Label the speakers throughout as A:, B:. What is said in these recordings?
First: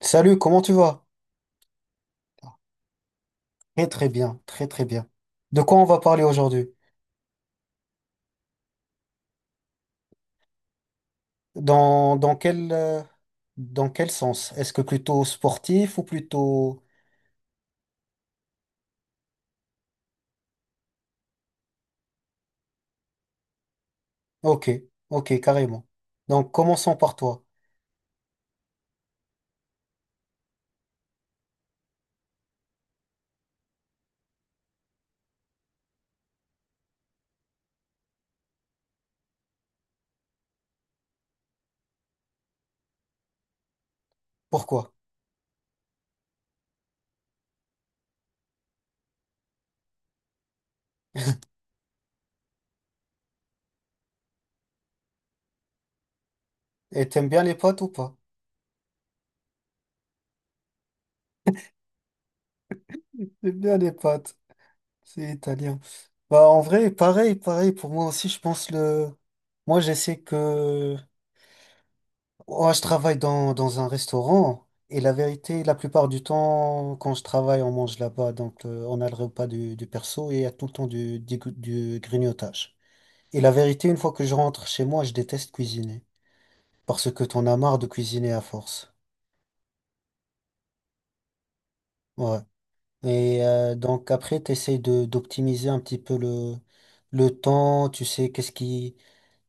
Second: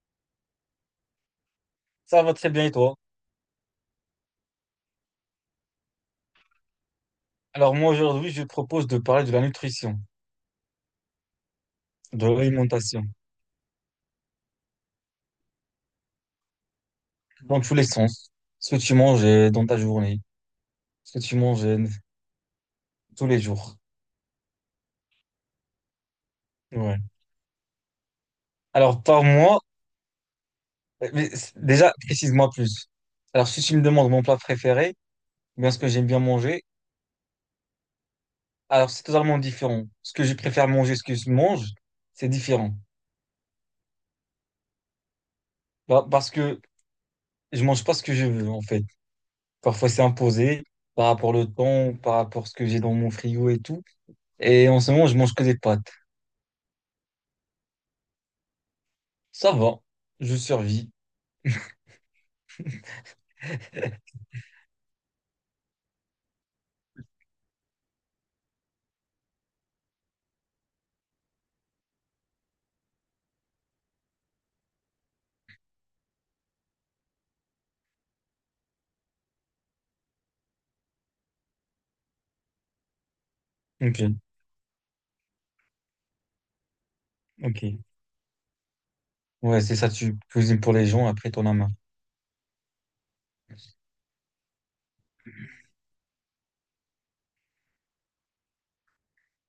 A: Salut, comment tu vas?
B: Ça va très bien et toi?
A: Très très bien, très très bien. De quoi on va parler aujourd'hui?
B: Alors moi aujourd'hui, je propose de parler de la nutrition,
A: Dans,
B: de
A: dans quel, euh,
B: l'alimentation,
A: dans quel sens? Est-ce que plutôt sportif ou plutôt?
B: dans tous les sens. Ce que tu manges dans ta journée, ce que tu manges tous les jours.
A: Ok, ok, carrément. Donc commençons
B: Ouais.
A: par toi.
B: Alors par mois, mais déjà, précise-moi plus. Alors si tu me demandes mon plat préféré, ou bien ce que j'aime bien manger, alors c'est totalement différent. Ce que je préfère manger, ce que je mange, c'est différent.
A: Pourquoi?
B: Bah, parce que je mange pas ce que je veux en fait. Parfois c'est imposé par rapport au temps, par rapport à ce que j'ai dans mon frigo et tout. Et en ce moment, je mange que des pâtes.
A: Et t'aimes bien les pâtes ou pas?
B: Ça va, je survis.
A: J'aime bien les pâtes, c'est italien. Bah en vrai, pareil, pareil, pour moi aussi, je pense le. Moi j'essaie que. Ouais, je travaille dans un restaurant et la vérité, la plupart du temps, quand je travaille, on mange là-bas. Donc, on a le repas du perso et il y a tout le temps du grignotage. Et la vérité, une fois
B: Ok,
A: que je rentre chez moi, je déteste cuisiner parce que t'en as marre
B: ok.
A: de cuisiner à force.
B: Ouais, c'est ça, tu cuisines pour les gens, après t'en as marre.
A: Ouais. Et donc, après, t'essayes d'optimiser un petit peu le temps. Tu sais, qu'est-ce qui.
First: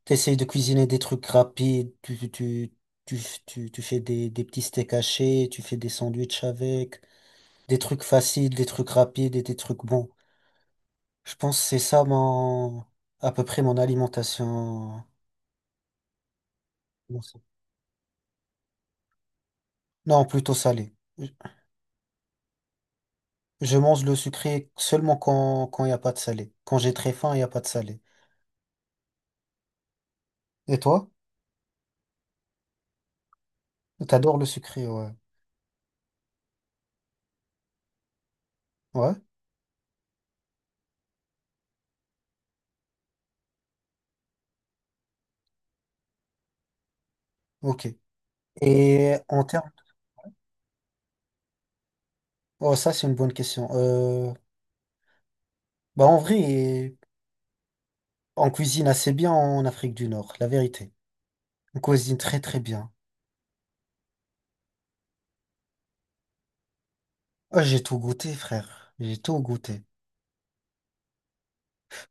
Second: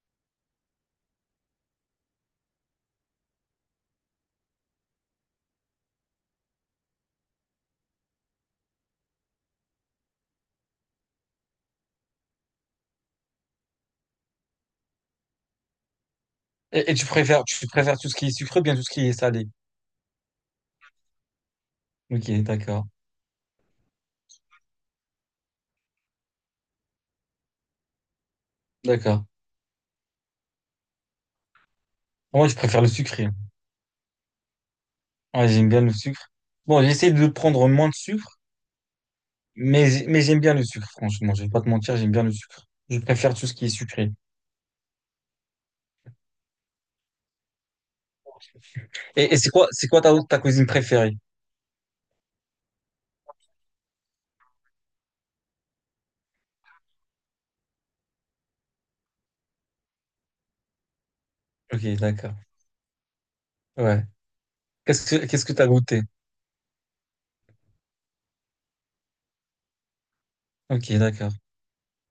A: T'essayes de cuisiner des trucs rapides. Tu, tu fais des petits steaks hachés, tu fais des sandwichs avec des trucs faciles, des trucs rapides et des trucs bons. Je pense que c'est ça à peu près mon alimentation.
B: Et tu préfères tout ce qui est sucré, ou bien tout ce qui est salé.
A: Non, plutôt salé. Je
B: Ok, d'accord,
A: je mange le sucré seulement quand il n'y a pas de salé. Quand j'ai très faim, il n'y a pas de salé.
B: d'accord.
A: Et toi?
B: Moi, je préfère le sucré.
A: T'adores le sucré, ouais.
B: Ouais, j'aime bien le sucre. Bon, j'essaie de prendre moins de sucre,
A: Ouais?
B: mais j'aime bien le sucre, franchement. Je vais pas te mentir, j'aime bien le sucre. Je préfère tout ce qui est sucré.
A: Ok. Et
B: Et
A: en
B: c'est quoi,
A: termes.
B: c'est quoi ta cuisine préférée?
A: Oh, ça, c'est une bonne question. Bah, en vrai, on cuisine assez bien en Afrique du Nord, la vérité. On
B: Ok,
A: cuisine
B: d'accord.
A: très, très bien.
B: Ouais. Qu'est-ce que t'as goûté?
A: Ah, j'ai tout goûté, frère. J'ai tout goûté.
B: Ok, d'accord.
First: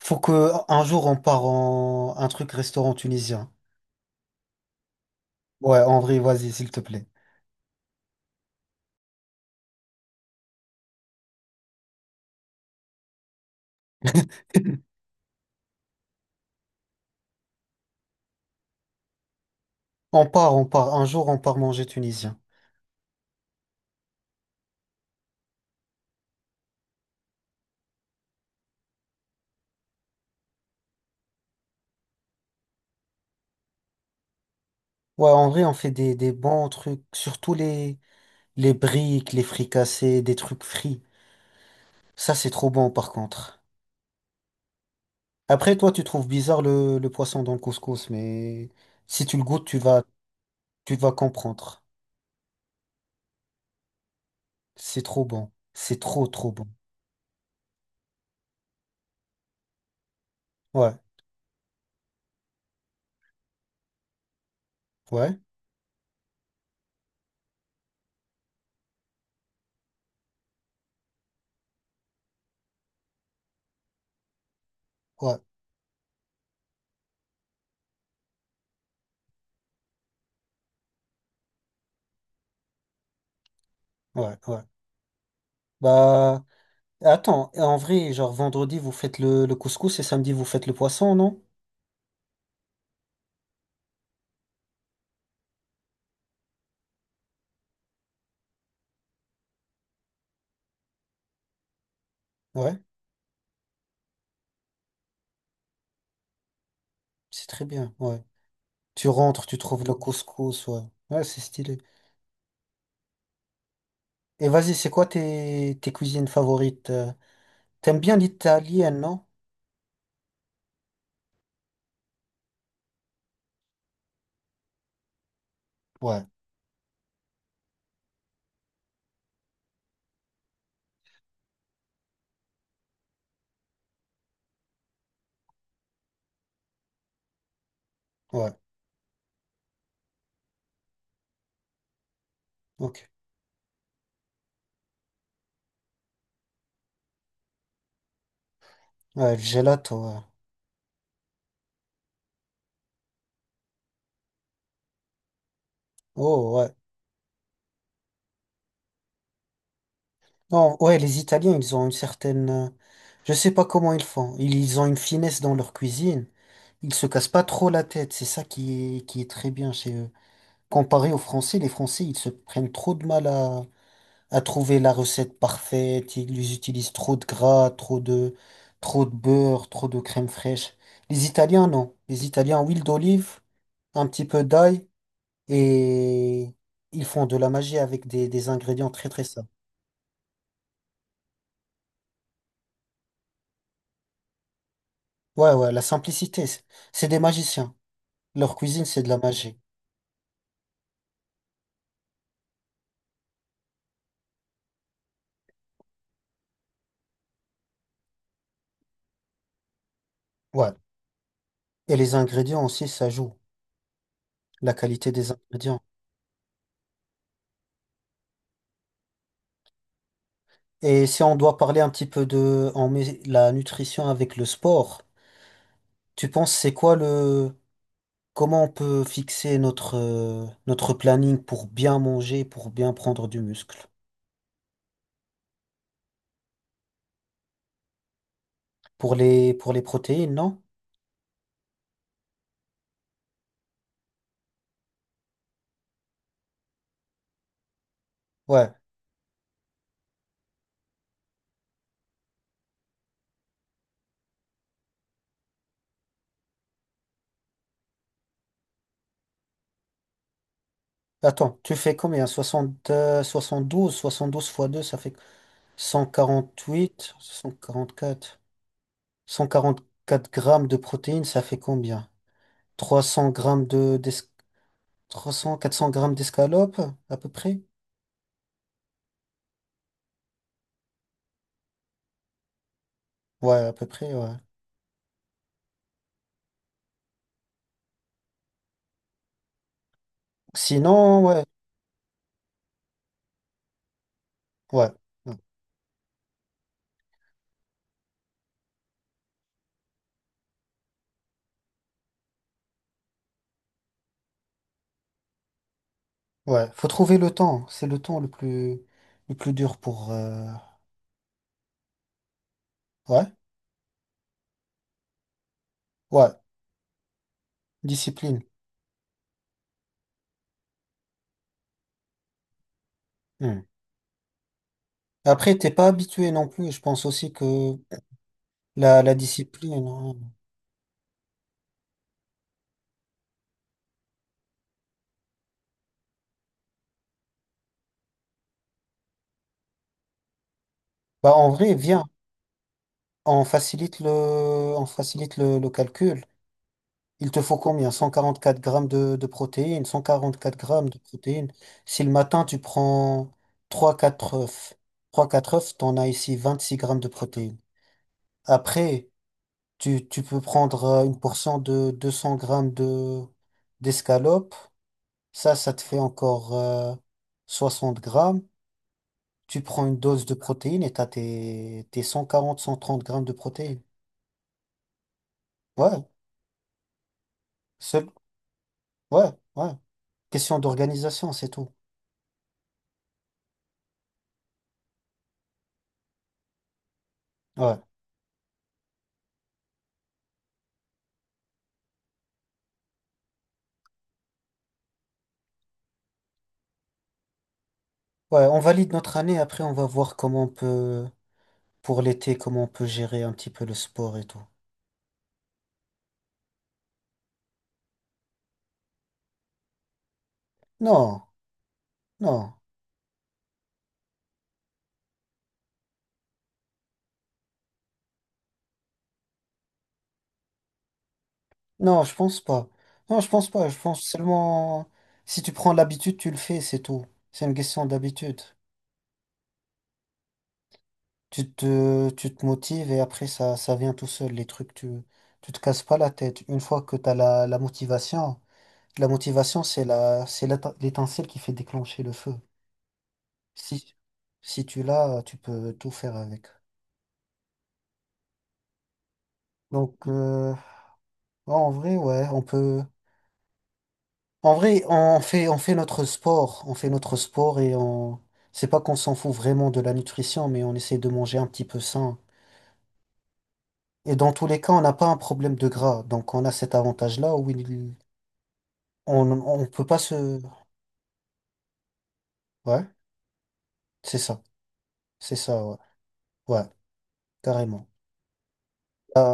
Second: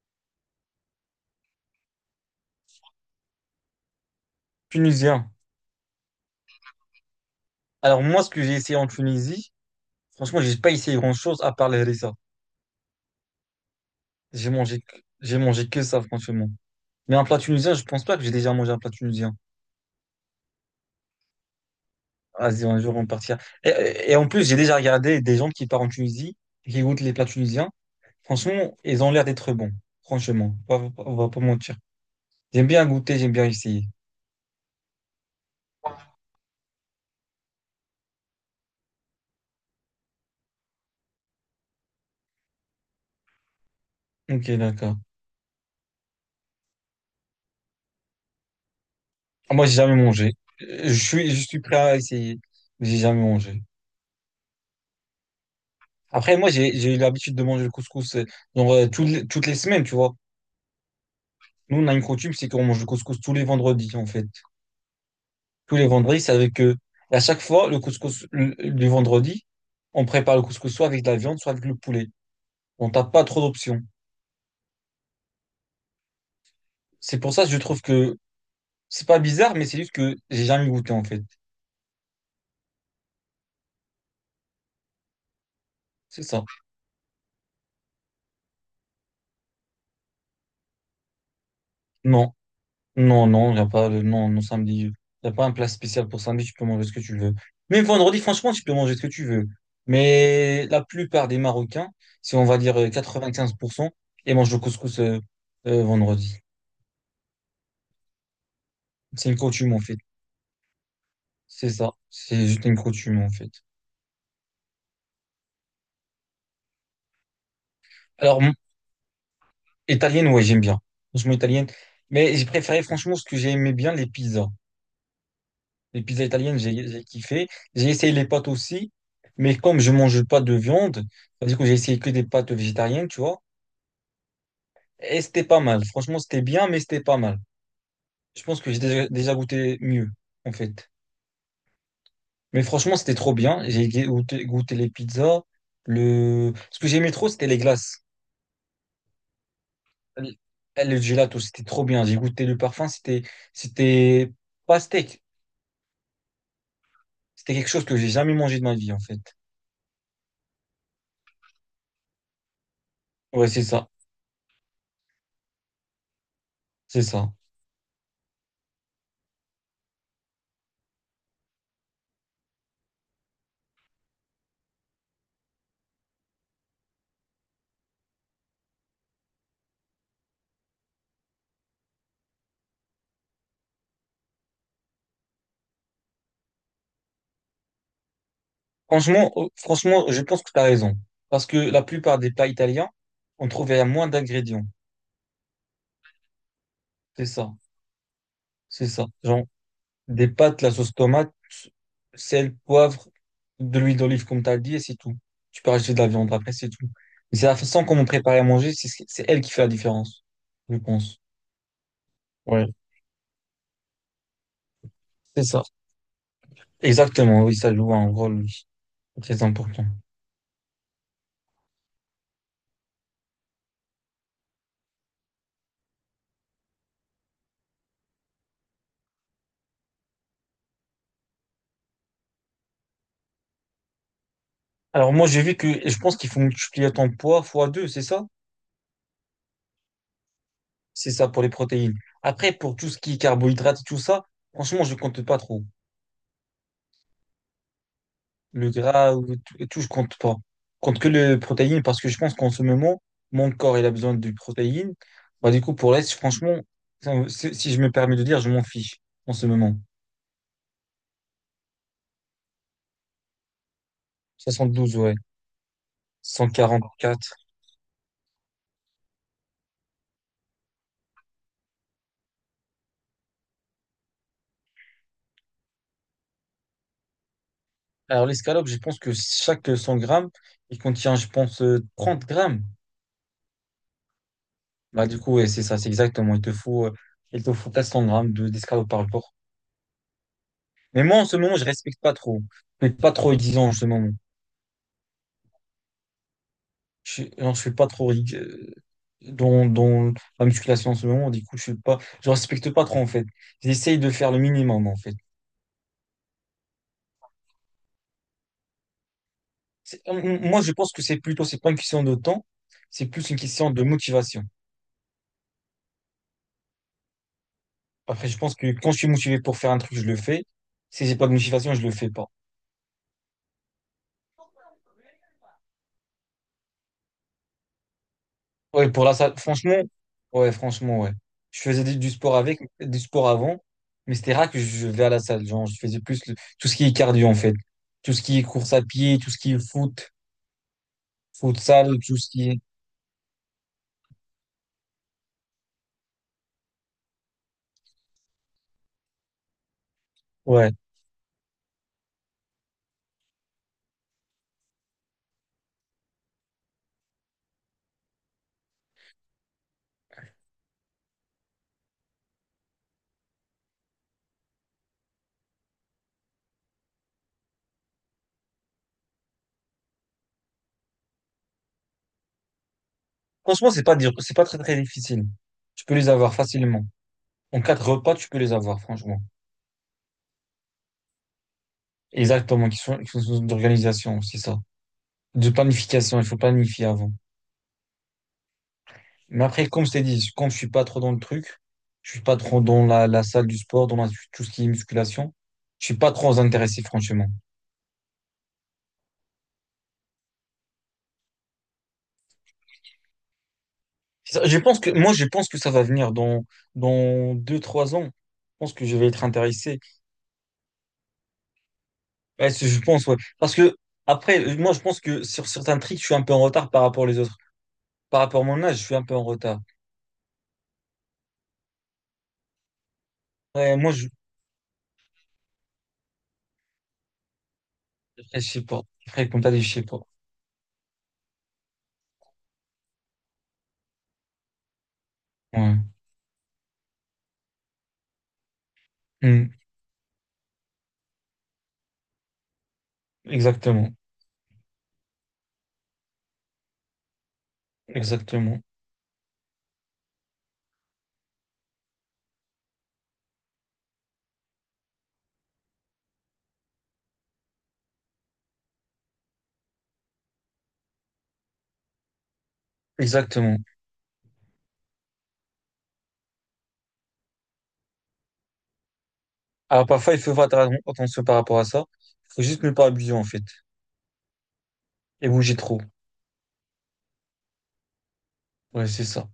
A: Faut que un jour on part en un truc restaurant tunisien.
B: Tunisien.
A: Ouais, en vrai, vas-y, s'il te plaît.
B: Alors, moi, ce que j'ai essayé en Tunisie. Franchement, j'ai pas essayé grand-chose à part les harissa. J'ai mangé, que- j'ai mangé que ça, franchement. Mais un plat tunisien, je pense pas que j'ai déjà mangé un plat tunisien.
A: On part, on part. Un jour, on part manger tunisien.
B: Vas-y, un jour, on partira. Et en plus, j'ai déjà regardé des gens qui partent en Tunisie et qui goûtent les plats tunisiens. Franchement, ils ont l'air d'être bons. Franchement, on va pas mentir. J'aime bien goûter, j'aime bien essayer.
A: Ouais, en vrai, on fait des bons trucs. Surtout les briques, les fricassés, des trucs frits. Ça, c'est trop bon, par contre.
B: Ok, d'accord.
A: Après, toi, tu trouves bizarre le poisson dans le couscous, mais si tu le
B: Ah,
A: goûtes,
B: moi, j'ai
A: tu
B: jamais
A: vas,
B: mangé. Euh, Je
A: tu vas
B: suis, je suis prêt
A: comprendre.
B: à essayer, mais j'ai jamais mangé.
A: C'est trop bon. C'est trop,
B: Après, moi,
A: trop bon.
B: j'ai eu l'habitude de manger le couscous, genre, toutes les semaines, tu vois.
A: Ouais,
B: Nous, on a une coutume, c'est qu'on mange le couscous tous les vendredis, en fait.
A: ouais,
B: Tous les vendredis, c'est avec eux. Et à chaque fois, le couscous du vendredi, on prépare le couscous soit avec de la viande, soit avec le poulet. On n'a pas trop d'options.
A: ouais,
B: C'est pour ça que je trouve que c'est pas bizarre, mais c'est juste que j'ai jamais goûté, en fait.
A: ouais, ouais.
B: C'est
A: Bah,
B: ça.
A: attends, en vrai, genre vendredi, vous faites le couscous et samedi, vous faites le poisson, non?
B: Non, non, non, il n'y a pas de, non, non, samedi. Il n'y a pas un plat spécial pour samedi, tu peux manger ce que tu veux. Même vendredi, franchement, tu peux manger ce que tu veux. Mais la plupart des Marocains, si on va dire
A: Ouais,
B: 95%, ils mangent le couscous vendredi.
A: c'est très bien, ouais. Tu
B: C'est une
A: rentres, tu
B: coutume en
A: trouves le
B: fait.
A: couscous, ouais. Ouais, c'est
B: C'est
A: stylé.
B: ça. C'est juste une coutume en fait.
A: Et vas-y, c'est quoi tes cuisines favorites? T'aimes bien
B: Alors,
A: l'italienne, non?
B: italienne, ouais, j'aime bien. Franchement, italienne. Mais j'ai préféré, franchement, ce que j'ai aimé bien, les pizzas. Les
A: Ouais,
B: pizzas italiennes, j'ai kiffé. J'ai essayé les pâtes aussi. Mais comme je mange pas de viande, c'est-à-dire que j'ai essayé que des pâtes végétariennes, tu vois. Et c'était pas mal. Franchement, c'était bien, mais c'était pas mal. Je
A: ouais,
B: pense que j'ai déjà goûté mieux, en fait. Mais franchement,
A: ok.
B: c'était trop bien. J'ai goûté les pizzas. Ce que j'aimais trop, c'était les glaces.
A: Ouais, le gelato, ouais.
B: l- le gelato, c'était trop bien. J'ai goûté le parfum, c'était pas steak.
A: Oh, ouais.
B: C'était quelque chose que j'ai jamais mangé de ma vie, en fait.
A: Non, ouais, les Italiens, ils ont une certaine, je
B: Ouais,
A: sais
B: c'est
A: pas
B: ça,
A: comment ils font. Ils ont une finesse dans leur cuisine. Ils
B: c'est
A: se cassent
B: ça.
A: pas trop la tête. C'est ça qui est très bien chez eux. Comparé aux Français, les Français, ils se prennent trop de mal à trouver la recette parfaite. Ils utilisent trop de gras, trop de beurre, trop de crème fraîche. Les Italiens, non. Les Italiens, huile d'olive, un petit peu d'ail et ils font de la magie avec des ingrédients très très
B: Franchement, euh,
A: simples.
B: franchement, je pense que tu as raison. Parce que la plupart des plats italiens, on trouve il y a moins d'ingrédients.
A: Ouais, ouais, la simplicité, c'est des
B: C'est ça,
A: magiciens. Leur cuisine,
B: c'est
A: c'est
B: ça.
A: de la
B: Genre,
A: magie.
B: des pâtes, la sauce tomate, sel, poivre, de l'huile d'olive, comme tu as dit, et c'est tout. Tu peux rajouter de la viande après, c'est tout. Mais c'est la façon qu'on prépare à manger, c'est elle qui fait la différence,
A: Ouais.
B: je pense.
A: Et les ingrédients
B: Ouais,
A: aussi, ça joue. La qualité des
B: c'est ça.
A: ingrédients.
B: Exactement, oui, ça joue un rôle, oui, très important.
A: Et si on doit parler un petit peu la nutrition avec le sport, tu penses c'est quoi le comment on peut fixer notre planning pour bien manger, pour bien prendre du muscle?
B: Alors moi, j'ai vu que et je pense qu'il faut multiplier ton poids fois 2, c'est ça?
A: Pour les protéines, non?
B: C'est ça pour les protéines. Après, pour tout ce qui est carbohydrates et tout ça, franchement, je compte pas trop. Le
A: Ouais.
B: gras ou tout, et tout, je compte pas. Je compte que les protéines parce que je pense qu'en ce moment, mon corps, il a besoin de protéines. Bah, du coup, pour l'Est, franchement, si je me permets de dire, je m'en fiche en ce moment.
A: Attends, tu fais combien? 60, 72, 72 fois
B: Soixante
A: 2,
B: douze,
A: ça fait
B: ouais. Cent quarante
A: 148,
B: quatre.
A: 144. 144 grammes de protéines, ça fait combien? 300 grammes 300, 400 grammes d'escalope, à peu près?
B: Alors, l'escalope, je pense que chaque 100 grammes, il contient, je pense, 30 grammes.
A: Ouais, à peu près, ouais.
B: Bah, du coup, ouais, c'est ça, c'est exactement. Il te faut 400 grammes d'escalope par jour. Mais moi,
A: Sinon,
B: en ce
A: ouais,
B: moment, je respecte pas trop. Je suis pas trop exigeant en ce moment.
A: ouais,
B: Non, je suis pas trop dans la musculation en ce moment. Du coup, je respecte pas trop, en fait. J'essaye de faire le minimum, en fait.
A: ouais. Faut trouver le temps. C'est le temps le plus dur pour.
B: Moi, je pense que c'est pas une question de temps, c'est plus
A: Ouais,
B: une question de motivation.
A: ouais.
B: Après, je
A: Discipline.
B: pense que quand je suis motivé pour faire un truc, je le fais. Si j'ai pas de motivation, je le fais pas.
A: Hmm. Après, t'es pas habitué non plus. Je pense aussi que
B: Ouais,
A: la,
B: pour
A: la
B: la salle, franchement,
A: discipline, hein.
B: ouais, franchement, ouais. Je faisais du sport avant, mais c'était rare que je vais à la salle. Genre, je faisais plus tout ce qui est cardio, en fait. Tout ce qui est course à pied, tout ce qui est foot,
A: Bah, en vrai,
B: futsal,
A: viens.
B: tout ce qui est,
A: On facilite le, on facilite le calcul. Il te faut combien? 144 grammes de protéines. 144
B: ouais.
A: grammes de protéines. Si le matin, tu prends trois quatre œufs. Trois quatre œufs, t'en as ici 26 grammes de protéines. Après, tu peux prendre une portion de 200 grammes d'escalope. Ça te fait encore 60 grammes. Tu prends une dose de protéines et t'as tes 140 130 grammes de
B: Franchement,
A: protéines.
B: c'est pas dur, c'est pas très, très difficile. Tu peux
A: Ouais,
B: les avoir facilement. En quatre
A: seul,
B: repas, tu peux les avoir, franchement.
A: ouais, ouais. Question d'organisation, c'est tout.
B: Exactement, qui sont d'organisation, c'est ça. De planification, il faut planifier avant.
A: Ouais.
B: Mais après, comme je t'ai dit, comme je suis pas trop dans le truc, je suis pas trop dans la salle du sport, tout ce qui est musculation, je suis pas trop intéressé, franchement.
A: Ouais, on valide notre année. Après, on va voir comment on peut, pour l'été, comment on peut gérer un petit peu le sport et
B: C'est
A: tout.
B: ça. Je pense que ça va venir dans 2, 3 ans. Je pense que je vais être intéressé.
A: Non,
B: Ouais,
A: non.
B: je pense, ouais. Parce que, après, moi, je pense que sur certains trucs, je suis un peu en retard par rapport aux autres. Par rapport à mon âge, je suis un peu en retard.
A: Non, je pense pas. Non, je pense pas.
B: Ouais,
A: Je pense seulement si tu prends l'habitude, tu le fais, c'est tout. C'est une question d'habitude.
B: après, je sais pas. Après, comme t'as dit, je sais pas.
A: Tu te motives et après ça, ça vient tout seul. Les trucs, tu te
B: Ouais.
A: casses pas la tête. Une fois que tu as la motivation, la
B: Hmm.
A: motivation, c'est la, c'est l'éte- l'étincelle qui fait déclencher le feu.
B: Exactement.
A: Si, si tu l'as, tu peux tout faire avec.
B: Exactement.
A: Donc, ouais, en vrai, ouais, on peut. En vrai, on fait notre sport, on fait notre sport et on, c'est pas qu'on s'en fout vraiment de la nutrition, mais on essaie de manger un petit peu sain.
B: Exactement.
A: Et dans tous les cas, on n'a pas un problème de gras, donc on a cet avantage-là où il, on peut
B: Alors
A: pas
B: parfois, il faut
A: se,
B: faire attention par rapport à ça. Il faut juste ne
A: ouais,
B: pas abuser en fait
A: c'est ça,
B: et
A: c'est
B: bouger
A: ça, ouais,
B: trop.
A: ouais, carrément.
B: Ouais, c'est ça.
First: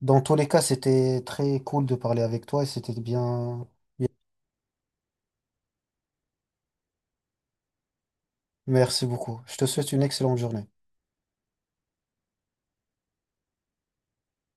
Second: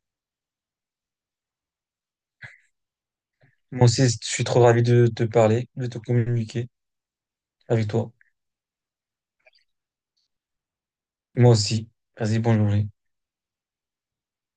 A: Dans tous les cas, c'était très cool de parler avec toi et c'était bien.
B: Moi aussi,
A: bien.
B: je suis trop ravi de te parler, de te communiquer avec toi.
A: Merci beaucoup. Je te souhaite une excellente journée.
B: Moi aussi. Vas-y, bonjour.